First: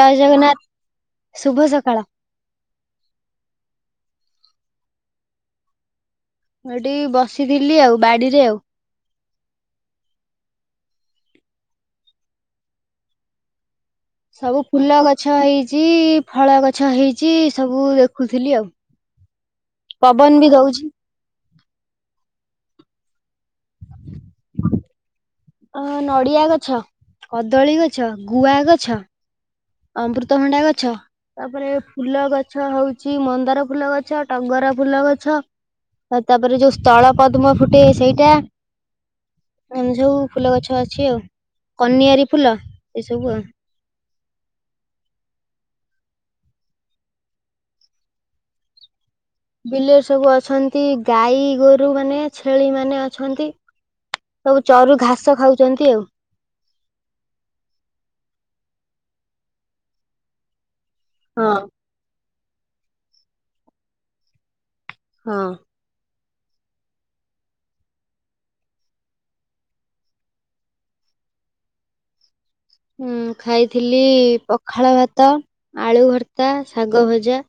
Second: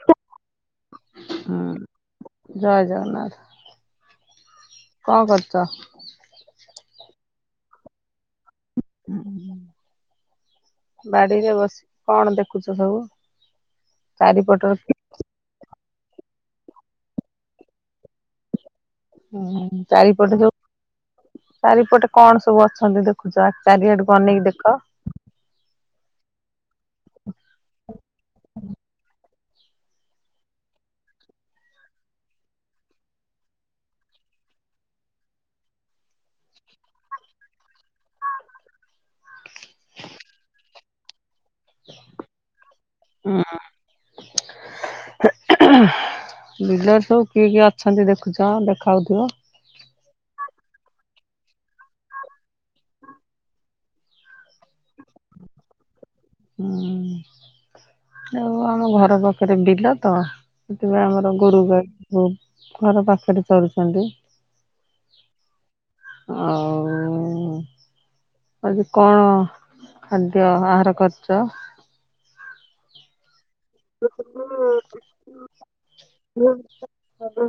ଜୟ ଜଗନ୍ନାଥ ଶୁଭ ହୁଁ ସକାଳ। ଜୟ ଜଗନ୍ନାଥ କଣ କରୁଛ? ମୁଁ ଏଠି ବସିଥିଲି ଆଉ ବାଡିରେ ଆଉ। ବାଡିରେ ବସି କଣ ଦେଖୁଛ ସବୁ? ସବୁ ଚାରିପଟ ଫୁଲ ଗଛ ହେଇଛି ଫଳ ଗଛ ହେଇଛି ସବୁ ଦେଖୁଥିଲି ଆଉ। ହୁଁ ଚାରିପଟେ ପବନ ବି ଯଉ ଦଉଛି ଚାରିପଟେ କଣ ସବୁ ଅଛନ୍ତି ଦେଖୁଛ? ଚାରିଆଡେକୁ ଅନେଇକି ଦେଖ। ଅ ନଡ଼ିଆ ଗଛ, କଦଳୀ ଗଛ, ଗୁଆ ଗଛ ଅମୃତଭଣ୍ଡଆ ଗଛ ତାପରେ ଫୁଲ ଗଛ ହଉଛି ମନ୍ଦାର ଫୁଲ ଗଛ, ଟଗର ଫୁଲ ଗଛ ଆଉ ତାପରେ ଯୋଉ ସ୍ଥଳ ପଦ୍ମ ଫୁଟେ ସେଇଟା ଏମିତି ସବୁ ଫୁଲ ଗଛ ଅଛି ଆଉ କନିଆର ଫୁଲ ଏ ସବୁ ଆଉ। [inaudible] ବିଲର ସବୁ କିଏ କିଏ ଅଛନ୍ତି ଦେଖୁଛ ଦେଖାଯାଉଥିବ। ବିଲରେ ସବୁ ଅଛନ୍ତି ଗାଈ ଗୋରୁ ମାନେ ଛେଳି ମାନେ ଅଛନ୍ତି। ସବୁ ଚରୁ ଘାସ ଖାଉଛନ୍ତି ଆଉ। ହୁଁ ଆଉ ଆମ ଘର ପାଖରେ ବିଲ ତ ସେଥିପାଇଁ ଆମର ହଁ। ଗୋରୁଈ ଘର ପାଖରେ ଚରୁୁଛନ୍ତି। ହଁ। ଆଉ ଆଜି କଣ ଖାଦ୍ୟ ଆହାର କରିଚ? ଉଁ ଖାଇଥିଲି ପଖାଳଭାତ, ଆଳୁଭର୍ତ୍ତା, ଶାଗଭଜା।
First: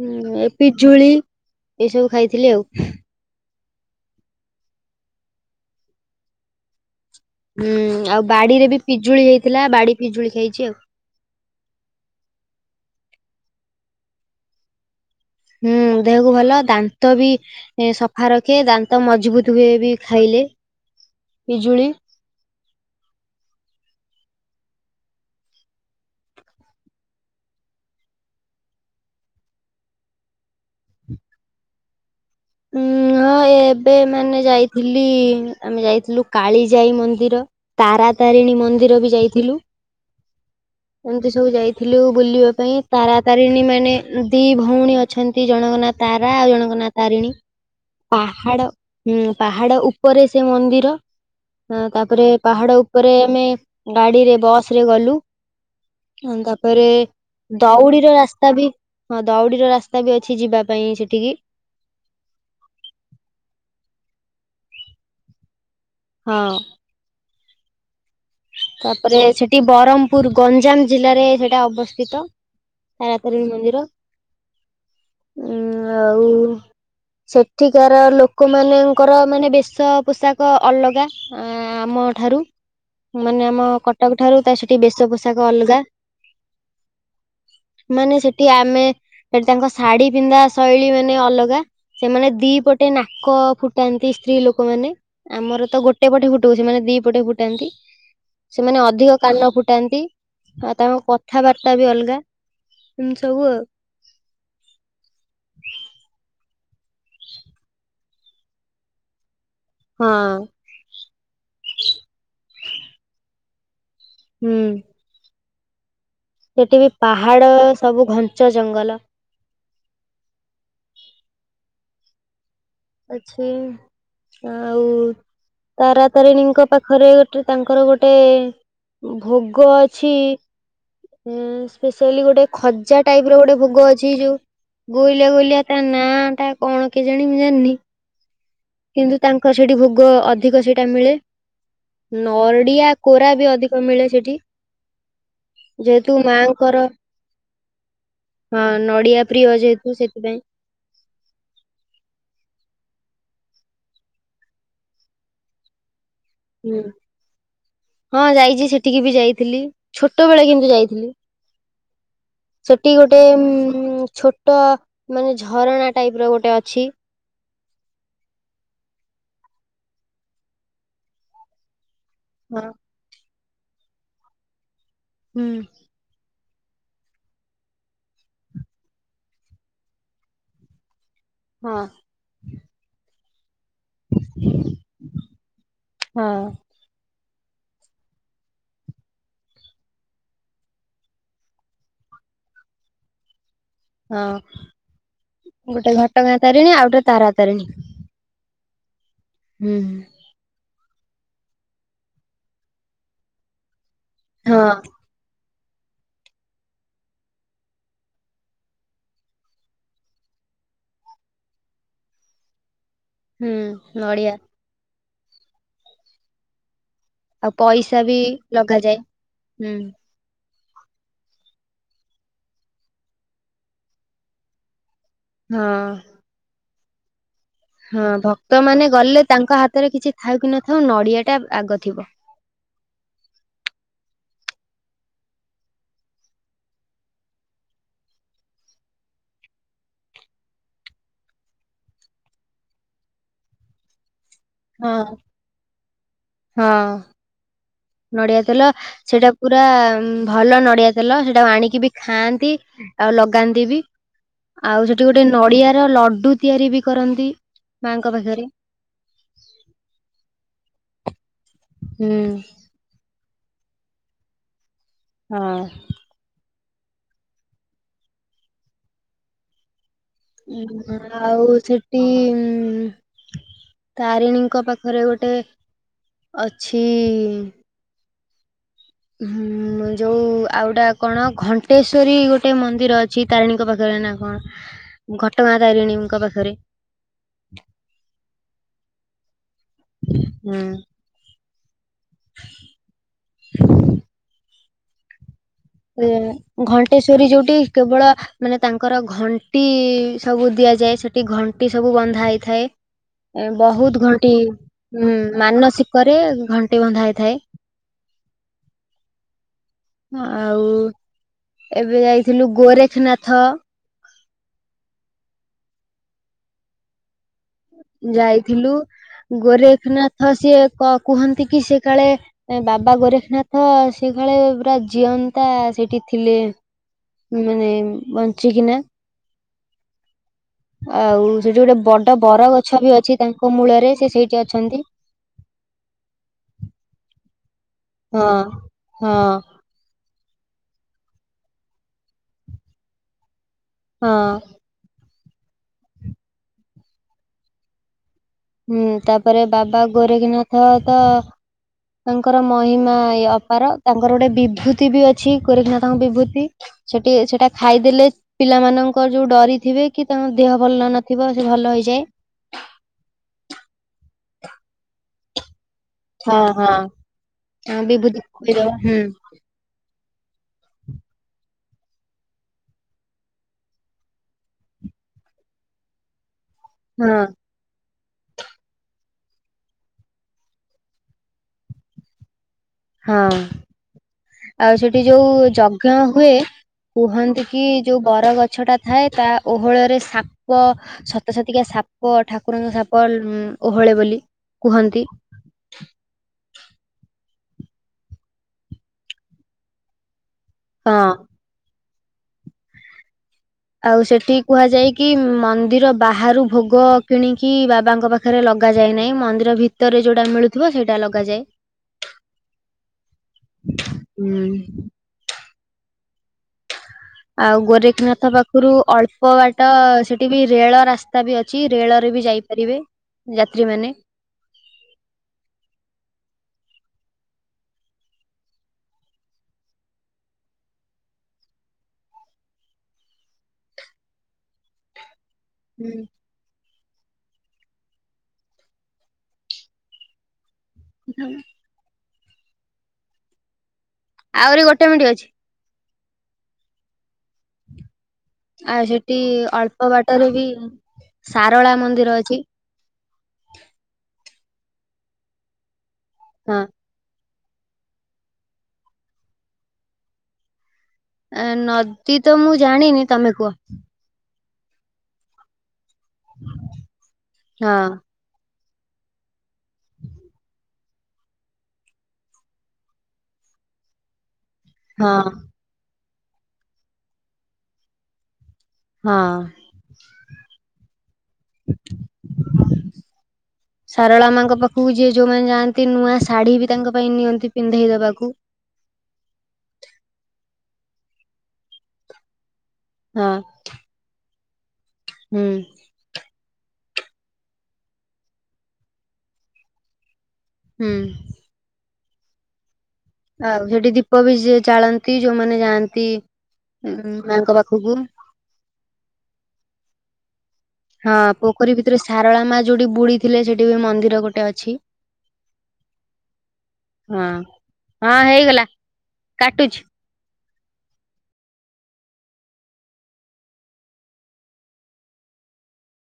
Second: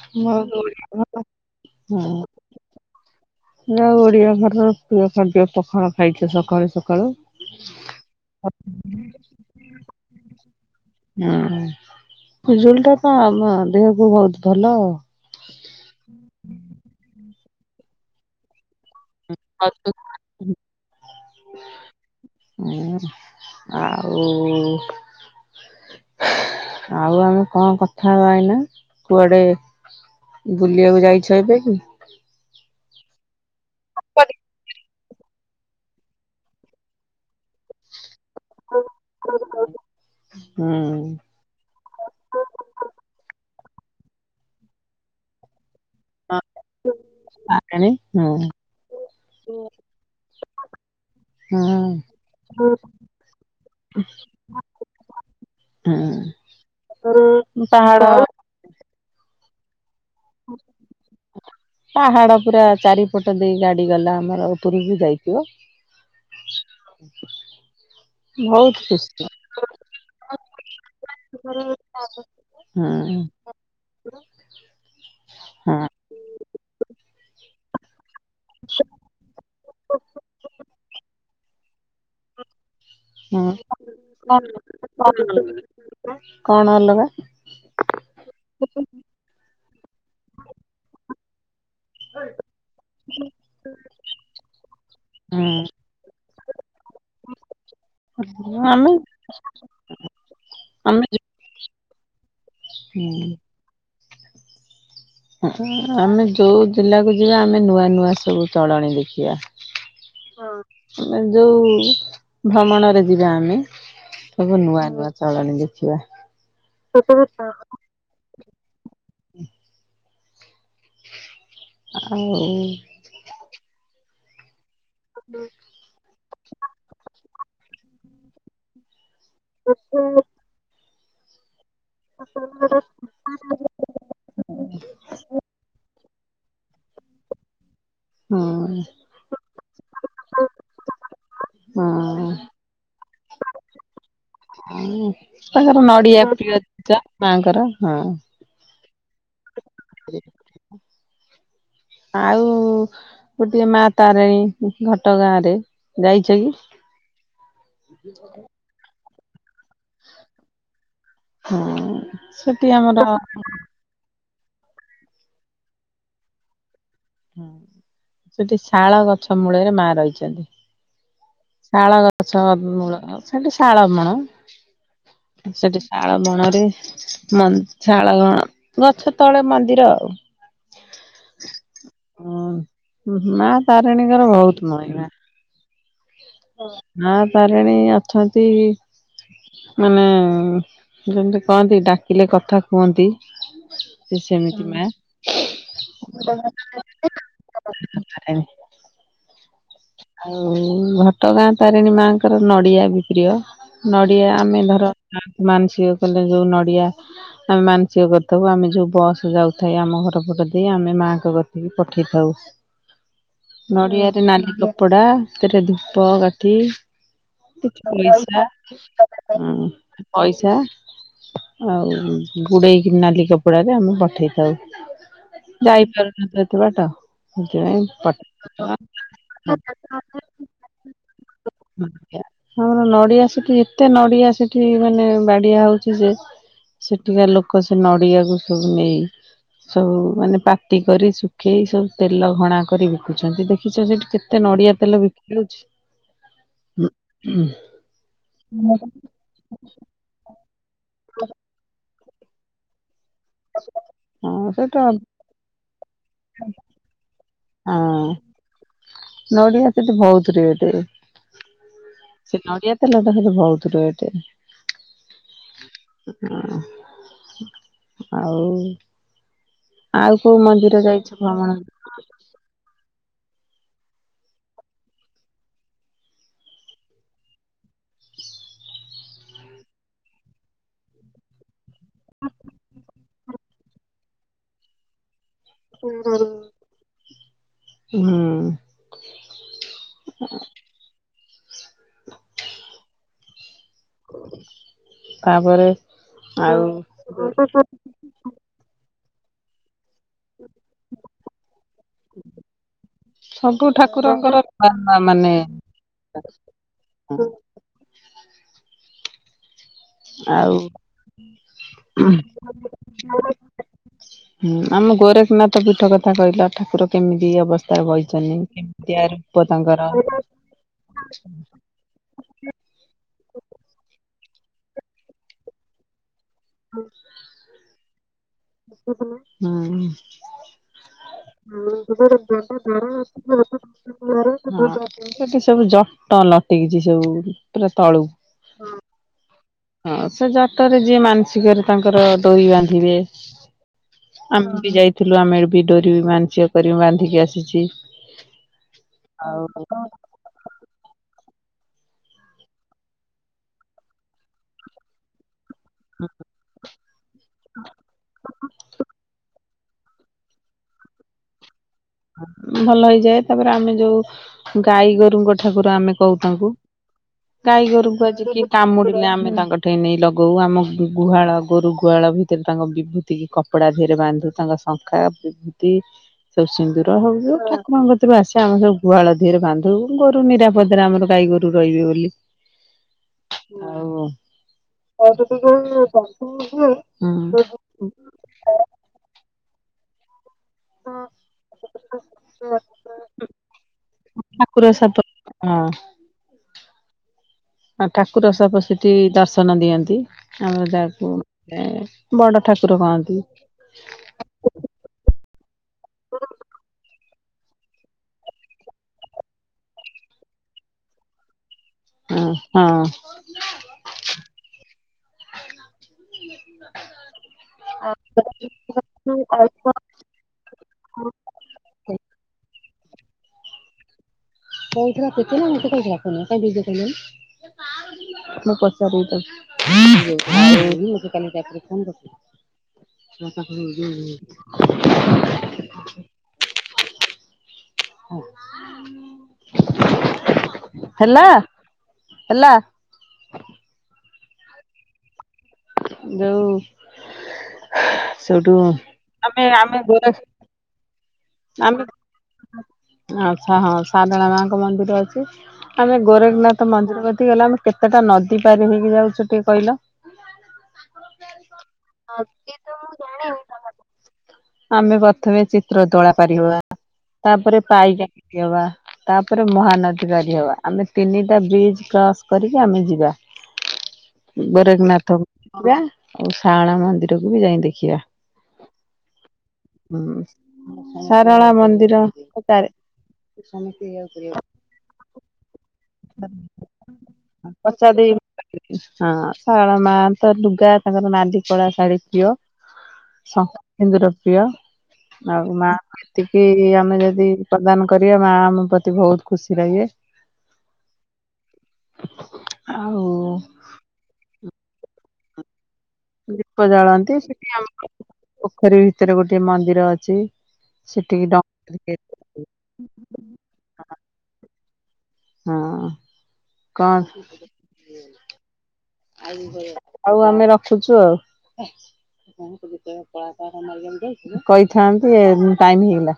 ଉଁ ପିଜୁଳି ଏଇ ସବୁ ଖାଇଥିଲି ଆଉ। ନା ଓଡିଆ ଘରର ପ୍ରିୟ ଖାଦ୍ୟ ପଖାଳ ଖାଇଚ ସକାଳୁ-ସକାଳୁ। ହୁଁ ଆଉ ବାଡିରେ ବି ପିଜୁଳି ହେଇଥିଲା ବାଡି ପିଜୁଳି ଖାଇଚି ଆଉ। ହୁଁ ପିଜୁଳି ଟା ତ ଆମ ଦେହକୁ ବହୁତୁ ଭଲ। ହୁଁ ଦେହକୁ ଭଲ ଦାନ୍ତ ବି ସଫା ରଖେ ଦାନ୍ତ ମଜବୁତ ହୁଏ ବି ଖାଇଲେ ପିଜୁଳି [unintelligible] ଆଉ ଆଉ ଆମେ କଣ କଥା ଏଇନା କୁଆଡେ ବୁଲିବାକୁ ଯାଇଛ ଏବେ କି। ଉଁ ହଁ ଏବେ ମାନେ ଯାଇଥିଲି ଆମେ ଯାଇଥିଲୁ କାଳିଜାଇ ମନ୍ଦିର। ତାରାତାରିଣୀ ମନ୍ଦିର ବି ଯାଇଥିଲୁ। ହୁଁ ସବୁ ଯାଇଥିଲୁ ବୁଲିବା ପାଇଁ ତାରାତାରିଣୀ ମାନେ ଦି ଭଉଣୀ ଅଛନ୍ତି ଜଣଙ୍କ ନାଁ ତାରା ଆଉ ଜଣଙ୍କ ନାଁ ତାରିଣୀ। [unintelligible] ପାହାଡ ହୁଁ ପାହାଡ ଉପରେ ସେ ମନ୍ଦିର। ହୁଁ ହଁ ତାପରେ ପାହାଡ ଉପରେ ଆମେ ଗାଡିରେ ବସ୍ ରେ ଗଲୁ ହ ହୁଁ ତାପରେ ପାହାଡ ଦଉଡିର ରା ସ୍ତା ବି ହଁ ଦଉଡିର ରାସ୍ତା ବି ଅଛି ଯିବା ପାଇଁ ସେଠିକି। ପାହାଡ ପୁରା ଚାରିପଟ ଦେଇ ଗାଡି ଗଲା ଆମର ଉପରକୁ ଯାଇଥିବ। ହଁ। ଆ ତାପରେ ସେଠି ବ୍ରହ୍ମପୁର ଗଞ୍ଜାମ ଜିଲ୍ଲାରେ ସେଟା ଅବସ୍ଥିତ। ହୁଁ ତାରାତାରିଣୀ ମନ୍ଦିର। ହଁ ଉଁ ଆଉ ସେଠିକାର ଲୋକ ମାନଙ୍କର ମାନେ ବେ ଶ ପୋଷାକ ଅଲଗା ଆମଠାରୁ ମାନେ ହଁ ଆମ କଟକ ଠାରୁ ତା ସେଠି ବେଶ ପୋଷାକ ଅଲଗା। କଣ ଅଲଗା ମାନେ ସେଠି ଆମେ ସେଠି ତାଙ୍କ ଶାଢୀ ପିନ୍ଧା ଶୈଳୀ ମାନେ ଅଲଗା। ସେମାନେ ଦି ପଟେ ନାକ ଫୁଟାନ୍ତି ସ୍ତ୍ରୀ ଲୋକମାନେ। ଆମର ହୁଁ ତ ଗୋଟେ ପଟେ ଫୁଟଉଚୁ ସେମାନେ ଦି ପଟେ ଫୁଟାନ୍ତି। ସେମାନେ ଆମେ ଅଧିକ କାନ ଫୁଟାନ୍ତି ଆଉ ତାଙ୍କ ଆମେ କଥାବାର୍ତ୍ତା ବି ଅଲଗା ହୁଁ ଏମିତି ସବୁ ଆଉ। ଆମେ ଯୋଉ ଜିଲ୍ଲାକୁ ଯିବା ଆମେ ନୂଆ-ନୂଆ ସବୁ ଚଳଣି ଦେଖିବା। ହଁ, ମାନେ ଯୋଉ ଭ୍ରମଣରେ ଯିବା ଆମେ ସବୁ ହୁଁ ନୂଆ-ନୂଆ ଚାଲାଣୀ ଦେଖିବା। ସେଠି ବି ପାହାଡ ସବୁ ଘଞ୍ଚ ଜଙ୍ଗଲ ଆଉ। ଅଛି ଆଉ। ହୁଁ ତାରାତାରିଣୀଙ୍କ ପାଖରେ ଗୋଟେ ତାଙ୍କର ଗୋଟେ ଭୋଗ ଅଛି ସ୍ପେଶଆଲି ଗୋଟେ ଖଜା ଟାଇପ୍ ର ଗୋଟେ ଭୋଗ ଅଛି ଯୋଉ ଗୋଲିଆ-ଗୋଲିଆ ତା ନାଁ ଟା କଣ କେଜାଣି ମୁଁ ଜାଣିନି। ହଁ। କିନ୍ତୁ ତାଙ୍କର ସେଠି ଭୋଗ ଅଧିକ ସେଇଟା ମିଳେ ହଁ ନ ନଡ଼ିଆ କୋରା ବି ଅଧିକ ମିଳେ ସେଠି। ତାଙ୍କର ଯେହେତୁ ନଡିଆ ପ୍ରିୟ ମାଙ୍କର ମାଙ୍କର ହଁ। ହଁ ନଡିଆ ପ୍ରିୟ ଯେହେତୁ ସେଥିପାଇଁ ହ ଆଉ ଗୋଟିଏ ମା ତାରିଣୀ ଘଟ ଗାଁ ରେ ଯାଇଛ କି? ହଁ ହଁ ଯାଇଛି ସେଠିକି ବି ଯାଇଥିଲି ଛୋଟ ବଳେ କିନ୍ତୁ ଯାଇଥିଲି। ହଁ ସେଠି ଗୋଟେ ଉ ଛୋ ଛୋଟ ମାନେ ଝରଣା ଟାଇପ ର ଗୋଟେ ଅଛି। ହଁ ସେଠି ଶାଳ ଗଛ ମୂଳରେ ମା ରହିଛନ୍ତି। ଶାଳ ଗଛ ହଁ ମୂଳ ସେଠି ଶାଳ ମୂଳ ହୁଁ ସେଠି। ଶାଳ ବଣରେ ମ ଶାଳ ବଣ ଗଛ ତଳେ ମନ୍ଦିର ଆଉ ଆଜା ହଁ। ହ ମା ତାରିଣୀଙ୍କର ବହୁତ ମହିମା। ହଁ। ହଁ ମା ତାରିଣୀ ଅଛନ୍ତି। ମାନେ ଯେମିତି କହନ୍ତି ଡାକିଲେ କଥା କୁହନ୍ତି। ସିଏ ହଁ ସେମିତି ମା। ଗୋଟେ ଘଟଗାଁ ତାରିଣୀ ଆଉ ଗୋଟେ ତାରା ତାରିଣୀ। ହୁଁ। ଆଉ ଘଟଗାଁ ତାରିଣୀ ମାଙ୍କର ନଡିଆ ବି ପ୍ରିୟ ନଡିଆ ହଁ ଆମେ ଧର ମାନସିକ କଲେ ଯୋଉ ନଡିଆ ଆମେ ମାନସିକ କରିଥାଉ ଆମେ ଯୋଉ ବସ ଯାଉଥାଏ ଆମ ଘର ପଟ ଦେଇ ଆମେ ମାଙ୍କ କତିକି ପଠେଇଥାଉ। ହୁଁ ନଡ଼ିଆରେ ନଡିଆ ନାଲି କପଡା ସେରେ ଧୂପ କାଠି ଆଉ କିଛି ବି ପଇସା ଲଗାଯାଏ ହୁଁ। ପଇସା। ଆଉ ଗୁଡେଇକି ନାଲି କପଡାରେ ଆମେ ପଠେଇଥାଉ। ହଁ ଯାଇପାରୁନ ଏତେ ଏତେ ବାଟ ସେଥିପାଇଁ? ହଁ ଭକ୍ତ ମାନେ ପଠେଇ ଗଲେ ତାଙ୍କ ହାତରେ କିଛି ଥାଉ କି ନଥାଉ ନଡିଆ ଟା ଆଗ ଥିବ। ଆମର ନଡିଆ ସେଠି ଏତେ ନଡିଆ ସେଠି ମାନେ ବାଡିଆ ହଉଛି ଯେ ସେଠିକା ଲୋକ ସେ ନଡିଆକୁ ସବୁ ନେଇ ସବୁ ମାନେ ପାତି କରି ଶୁଖେଇ ସବୁ ତେଲ ଘଣା କରି ବିକୁଛନ୍ତି ଦେଖିଛ ସେଠି କେତେ ହଁ ତେଲ ବିକି ହଉଛି। ହଁ ନଡିଆ ତେଲ ସେଇଟା ପୁରା ଭଲ ନଡିଆ ତେଲ ସେଟା ଆଣିକି ବି ଖାଆନ୍ତି ଆଉ ଲଗାନ୍ତି ବି ହଁ ସେଟା ଆଉ ସେଠି ଗୋଟେ ନଡ଼ିଆର ଲଡୁ ତିଆରି ବି କରନ୍ତି। ମାଙ୍କ ହଁ ପାଖରେ ନଡିଆ ସେଠି ବହୁତ ରେଟ୍। ହୁଁ ସେ ନଡିଆ ତେଲଟା ବହୁତ ରେଟ୍। ହଁ। ହ ଆଉ ଆଉ କୋଉ ମନ୍ଦିର ଯାଇଛୁ ଭ୍ରମଣ ଆଉ ସେଠି ଉଁ ତାରିଣୀଙ୍କ ପାଖରେ ଗୋଟେ ଅଛି। ହୁଁ ଯୋଉ ଆଉ ଗଟା କଣ ଘଣ୍ଟେଶ୍ଵରୀ ଗୋଟେ ମନ୍ଦିର ଅ ଅଛି ତାରିଣୀଙ୍କ ପାଖରେ ନା କଣ? ଘଟଗାଁ ତାରିଣୀଙ୍କ ପାଖରେ। ହୁଁ ହୁଁ। [inaudible] ହ [unintelligible] ଘଣ୍ଟେଶ୍ଵରୀ ଯୋଉଠି କେବଳ ମାନେ ତାଙ୍କର ଘଣ୍ଟି ସବୁ ଦିଆଯାଏ ସେଠି ଘଣ୍ଟି ସବୁ ବନ୍ଧା ହେଇଥାଏ। ଏ ସବୁ ବହୁତ ଘଣ୍ଟି ଠାକୁରଙ୍କର ମା ଉ ମାନେ ମାନସିକରେ ଘଣ୍ଟି ବନ୍ଧା ହେଇଥାଏ ଆଉ ଏବେ ଯାଇଥିଲୁ ଉ ଗୋରେଖନାଥ ହୁ ହୁଁ ଆମ ଗୋରେଖନାଥ ପୀଠ କଥା କହିଲା ଠାକୁର କେମିତି ଅବସ୍ ଯାଇଥିଲୁ ଗୋରେଖନାଥ ସିଏ କ କୁହନ୍ତି କି ସେ କାଳେ ଏ - ବାବା ଗୋରେଖନାଥ ସେ ଖାଳେ ପୁରା ଜିଅନ୍ତା ସେଠି ଥିଲେ ମାନେ ବଞ୍ଚିକିନା ପାଣି ସେଠି ଆଉ ଗୋଟେ ଗୋଟେ ବର ବଡ ଗଛ ଝର ବି ଅଛି ତାଙ୍କ ମୂଳରେ ସେ ସେଇଠି ଅଛି ଅଛନ୍ତି [unintelligible] ହଁ ସେଠି ସବୁ ଜଟ ଲଟିକିଛି ସବୁ ପୁରା ତଳୁକୁ। ହଁ ହଁ। ହଁ ସେ ଜଟରେ ଯିଏ ମାନସିକରେ ତାଙ୍କର ଡୋରି ବାନ୍ଧିବେ। ହଁ ଆମେ ବି ଯାଇଥିଲୁ ଆମେ ବି ଡୋରିରୁ ମାନସିକ କରି ବାନ୍ଧିକି ଆସିଛି। ହୁଁ ତାପରେ ଆଉ ବାବା ଗୋରେଖିନାଥ ତ ତାଙ୍କର ମହିମା ଏଇ ଅପାର, ତାଙ୍କର ଗୋଟେ ବିଭୂତି ବି ଅଛି ଗୋରେଖନାଥଙ୍କ ବିଭୂତି। ସେଠି ଆ ସେଟା ଖାଇଦେଲେ ପିଲାମାନଙ୍କର ଯୋଉ ଡରିଥିବେ କି ତାଙ୍କ ଦେହ ଭଲ ଲାଗୁ ନଥିବ ସେ ଭଲ ହେଇଯାଏ। ଭଲ ହେଇଯାଏ। ତାପରେ ଆମେ ଯୋଉ ଗାଈ ଗୋରୁଙ୍କ ଠାକୁର ଆମେ କହୁ ହଁ ତାଙ୍କୁ ହଁ ଗାଈ ହଁ ଗୋରୁକୁ ବିଭୂତି ଆଜି କିଏ ପକେଇଦବା ହୁଁ କାମୁଡିଲେ ଆମେ ତାଙ୍କ ଉଠେଇ ନେଇ ଲଗଉ ଆମ ଗୁହାଳ ଗୋରୁ ଗୁହାଳ ଭିତରେ ତାଙ୍କ ବିଭୂତିକି କପଡ଼ା ଧୀରେ ବାନ୍ଧୁ ତାଙ୍କ ଶଙ୍ଖା ବିଭୂତି ସବୁ ସିନ୍ଦୁର ହଁ ହଉ ଠା କଣଙ୍କ କତରୁ ଆସେ ଆମେ ସବ ଗୁହାଳ ଧିରେ ବାନ୍ଧୁ, ଗୋରୁ ନିରାପଦରେ ଆମର ଗାଈ ଗୋରୁ ରହିବେ ବୋଲି। [inaudible] ହଁ। ଆଉ ଆଉ ସେଠି ଯୋଉ ଯଜ୍ଞ ହୁଏ, କୁହନ୍ତି ହୁଁ। କି ଯୋଉ ବର ଗଛ ଟା ଥାଏ। ତା ଓହଳରେ ସାପ ପ ସତ ସତିକା ସାପ ଠାକୁରଙ୍କ ସାପ ଉ ଓହଳେ ବୋଲି ଠାକୁର ସାପ କୁହନ୍ତି। ହଁ। ଠାକୁର ସାପ ସେଠି ଦର୍ଶନ ଦିଅନ୍ତି, ଆମର ହଁ ଯାହାକୁ ଏ ବଡ ଠାକୁର କହନ୍ତି। ଆଉ ସେଠି କୁହାଯାଏ କି, ମନ୍ଦିର ବାହାରୁ ଭୋଗ କିଣିକି ବାବାଙ୍କ ପାଖରେ ଲଗାଯାଏ ନାହିଁ, ମନ୍ଦିର ଭିତରେ ଯୋଉଟା ମିଳୁଥିବ ସେଇଟା ଲଗାଯାଏ। ହଁ ହଁ। ହୁଁ। [inaudible] ଆଉ ଗୋରେଖନାଥ ପାଖରୁ ଅଳ୍ପ ବାଟ ସେଠି ସେଠି ବି ରେଳ ରାସ୍ତା ବି ଅଛି, ରେଳ ରେ ବି ଯାଇପାରିବେ ଯାତ୍ରୀମାନେ। କହୁଥିଲା ତତେ ନା ମତେ କହିଥିଲା ଫୋନ କର, କାଇଁ ବିଜି ଦେଖେଇଲାନି। ମୁଁ ପଚାରିବି ତାକୁ। [unintelligible] କାଲି ମୋ ପାଖରୁ ଯୋଉ ହୁଁ। ହେଲା ହେଲା। ଆହୁରି ଗୋଟେ ମିନିଟ ଅଛି। ଯଉ ସେଇଠୁ ଆମେ ଆମେ ଗୋରା ବିର୍ ଆମେ ଆଚ୍ଛା ହଁ ସାଦଳା ମା ଙ୍କ ମନ୍ଦିର ଅଛି। ଆମେ ହଁ ଗୋରଖନାଥ ମନ୍ଦିର କତିକି ଗଲେ, ଆମେ କେତେଟା ନଦୀ ପାରି ହେଇକି ଯାଉଛୁ ଟିଏ କହିଲ। ନଦୀ ତ ମୁଁ ଜାଣିନି ତମେ କୁହ। ଆମେ ପ୍ରଥମେ ଚିତ୍ର ତୋଳା ପାରି ହବା ତାପରେ ହଁ ପାଇକେ କି ଅବା ତାପରେ ମହାନଦୀ ପାରି ହବା, ଆମେ ତିନିଟା ବ୍ରିଜି କ୍ରସ୍ କରିକି ଆମେ ଯିବା। ହ ହଁ ବେରେଖନାଥ ଇବା ଆଉ ଶାରଳା ମନ୍ଦିରକୁ ବି ଯାଇ ଦେଖିବା। ହଁ। ହୁଁ ସାରଳା ମନ୍ଦିର ସେଟାରେ ସାରଳା ମାଙ୍କ ପାଖକୁ ଯିଏ ଯୋଉମାନେ ଯାଆନ୍ତି, ନୂଆ ଶାଢୀ ବି ତାଙ୍କ ପାଇଁ ନିଅନ୍ତି ପଚା ପିନ୍ଧେଇ ଦେଇ ଦବାକୁ। ହଁ ସାରଳା ମା ତ ଲୁଗା ତାଙ୍କର ନାଦି କଳା ଶାଢୀ ପ୍ରିୟ। ହଁ ଶଙ୍ଖା ସିନ୍ଦୁର ପ୍ରିୟ ହୁଁ ଆଉ ମା ଏତିକି ଆମେ ଯଦି ପ୍ରଦାନ କରିବା, ମା ଆମ ପ୍ରତି ବହୁତ ଖୁସି ରହିବେ। ହୁଁ। ଆଉ ଆଉ ସେଠି ଦୀପ ବି ଯିଏ ଜାଳନ୍ତି ଯୋଉମାନେ ଯାଆ ଦୀପ ଜାଳନ୍ତି ସେଠି ଆଉ ପୋଖରୀ ଭିତରେ ଗୋଟିଏ ମନ୍ଦିର ଅଛି। ହଁ ସେଠିକି ପୋଖରୀ ଡଙ୍ଗ ଭିତରେ ସାରଳା ମା ଯୋଉଠି ବୁଡି ଥିଲେ ସେଠି ବି ମନ୍ଦିର ଗୋଟେ ଅଛି। ହଁ କଣ ହଁ ହଁ ହେଇଗଲା କାଟୁଛି। ହଉ ଆମେ ରଖୁଛୁ ଆଉ। କହିଥାନ୍ତି ଏ ଟାଇମ୍ ହେଇଗଲା।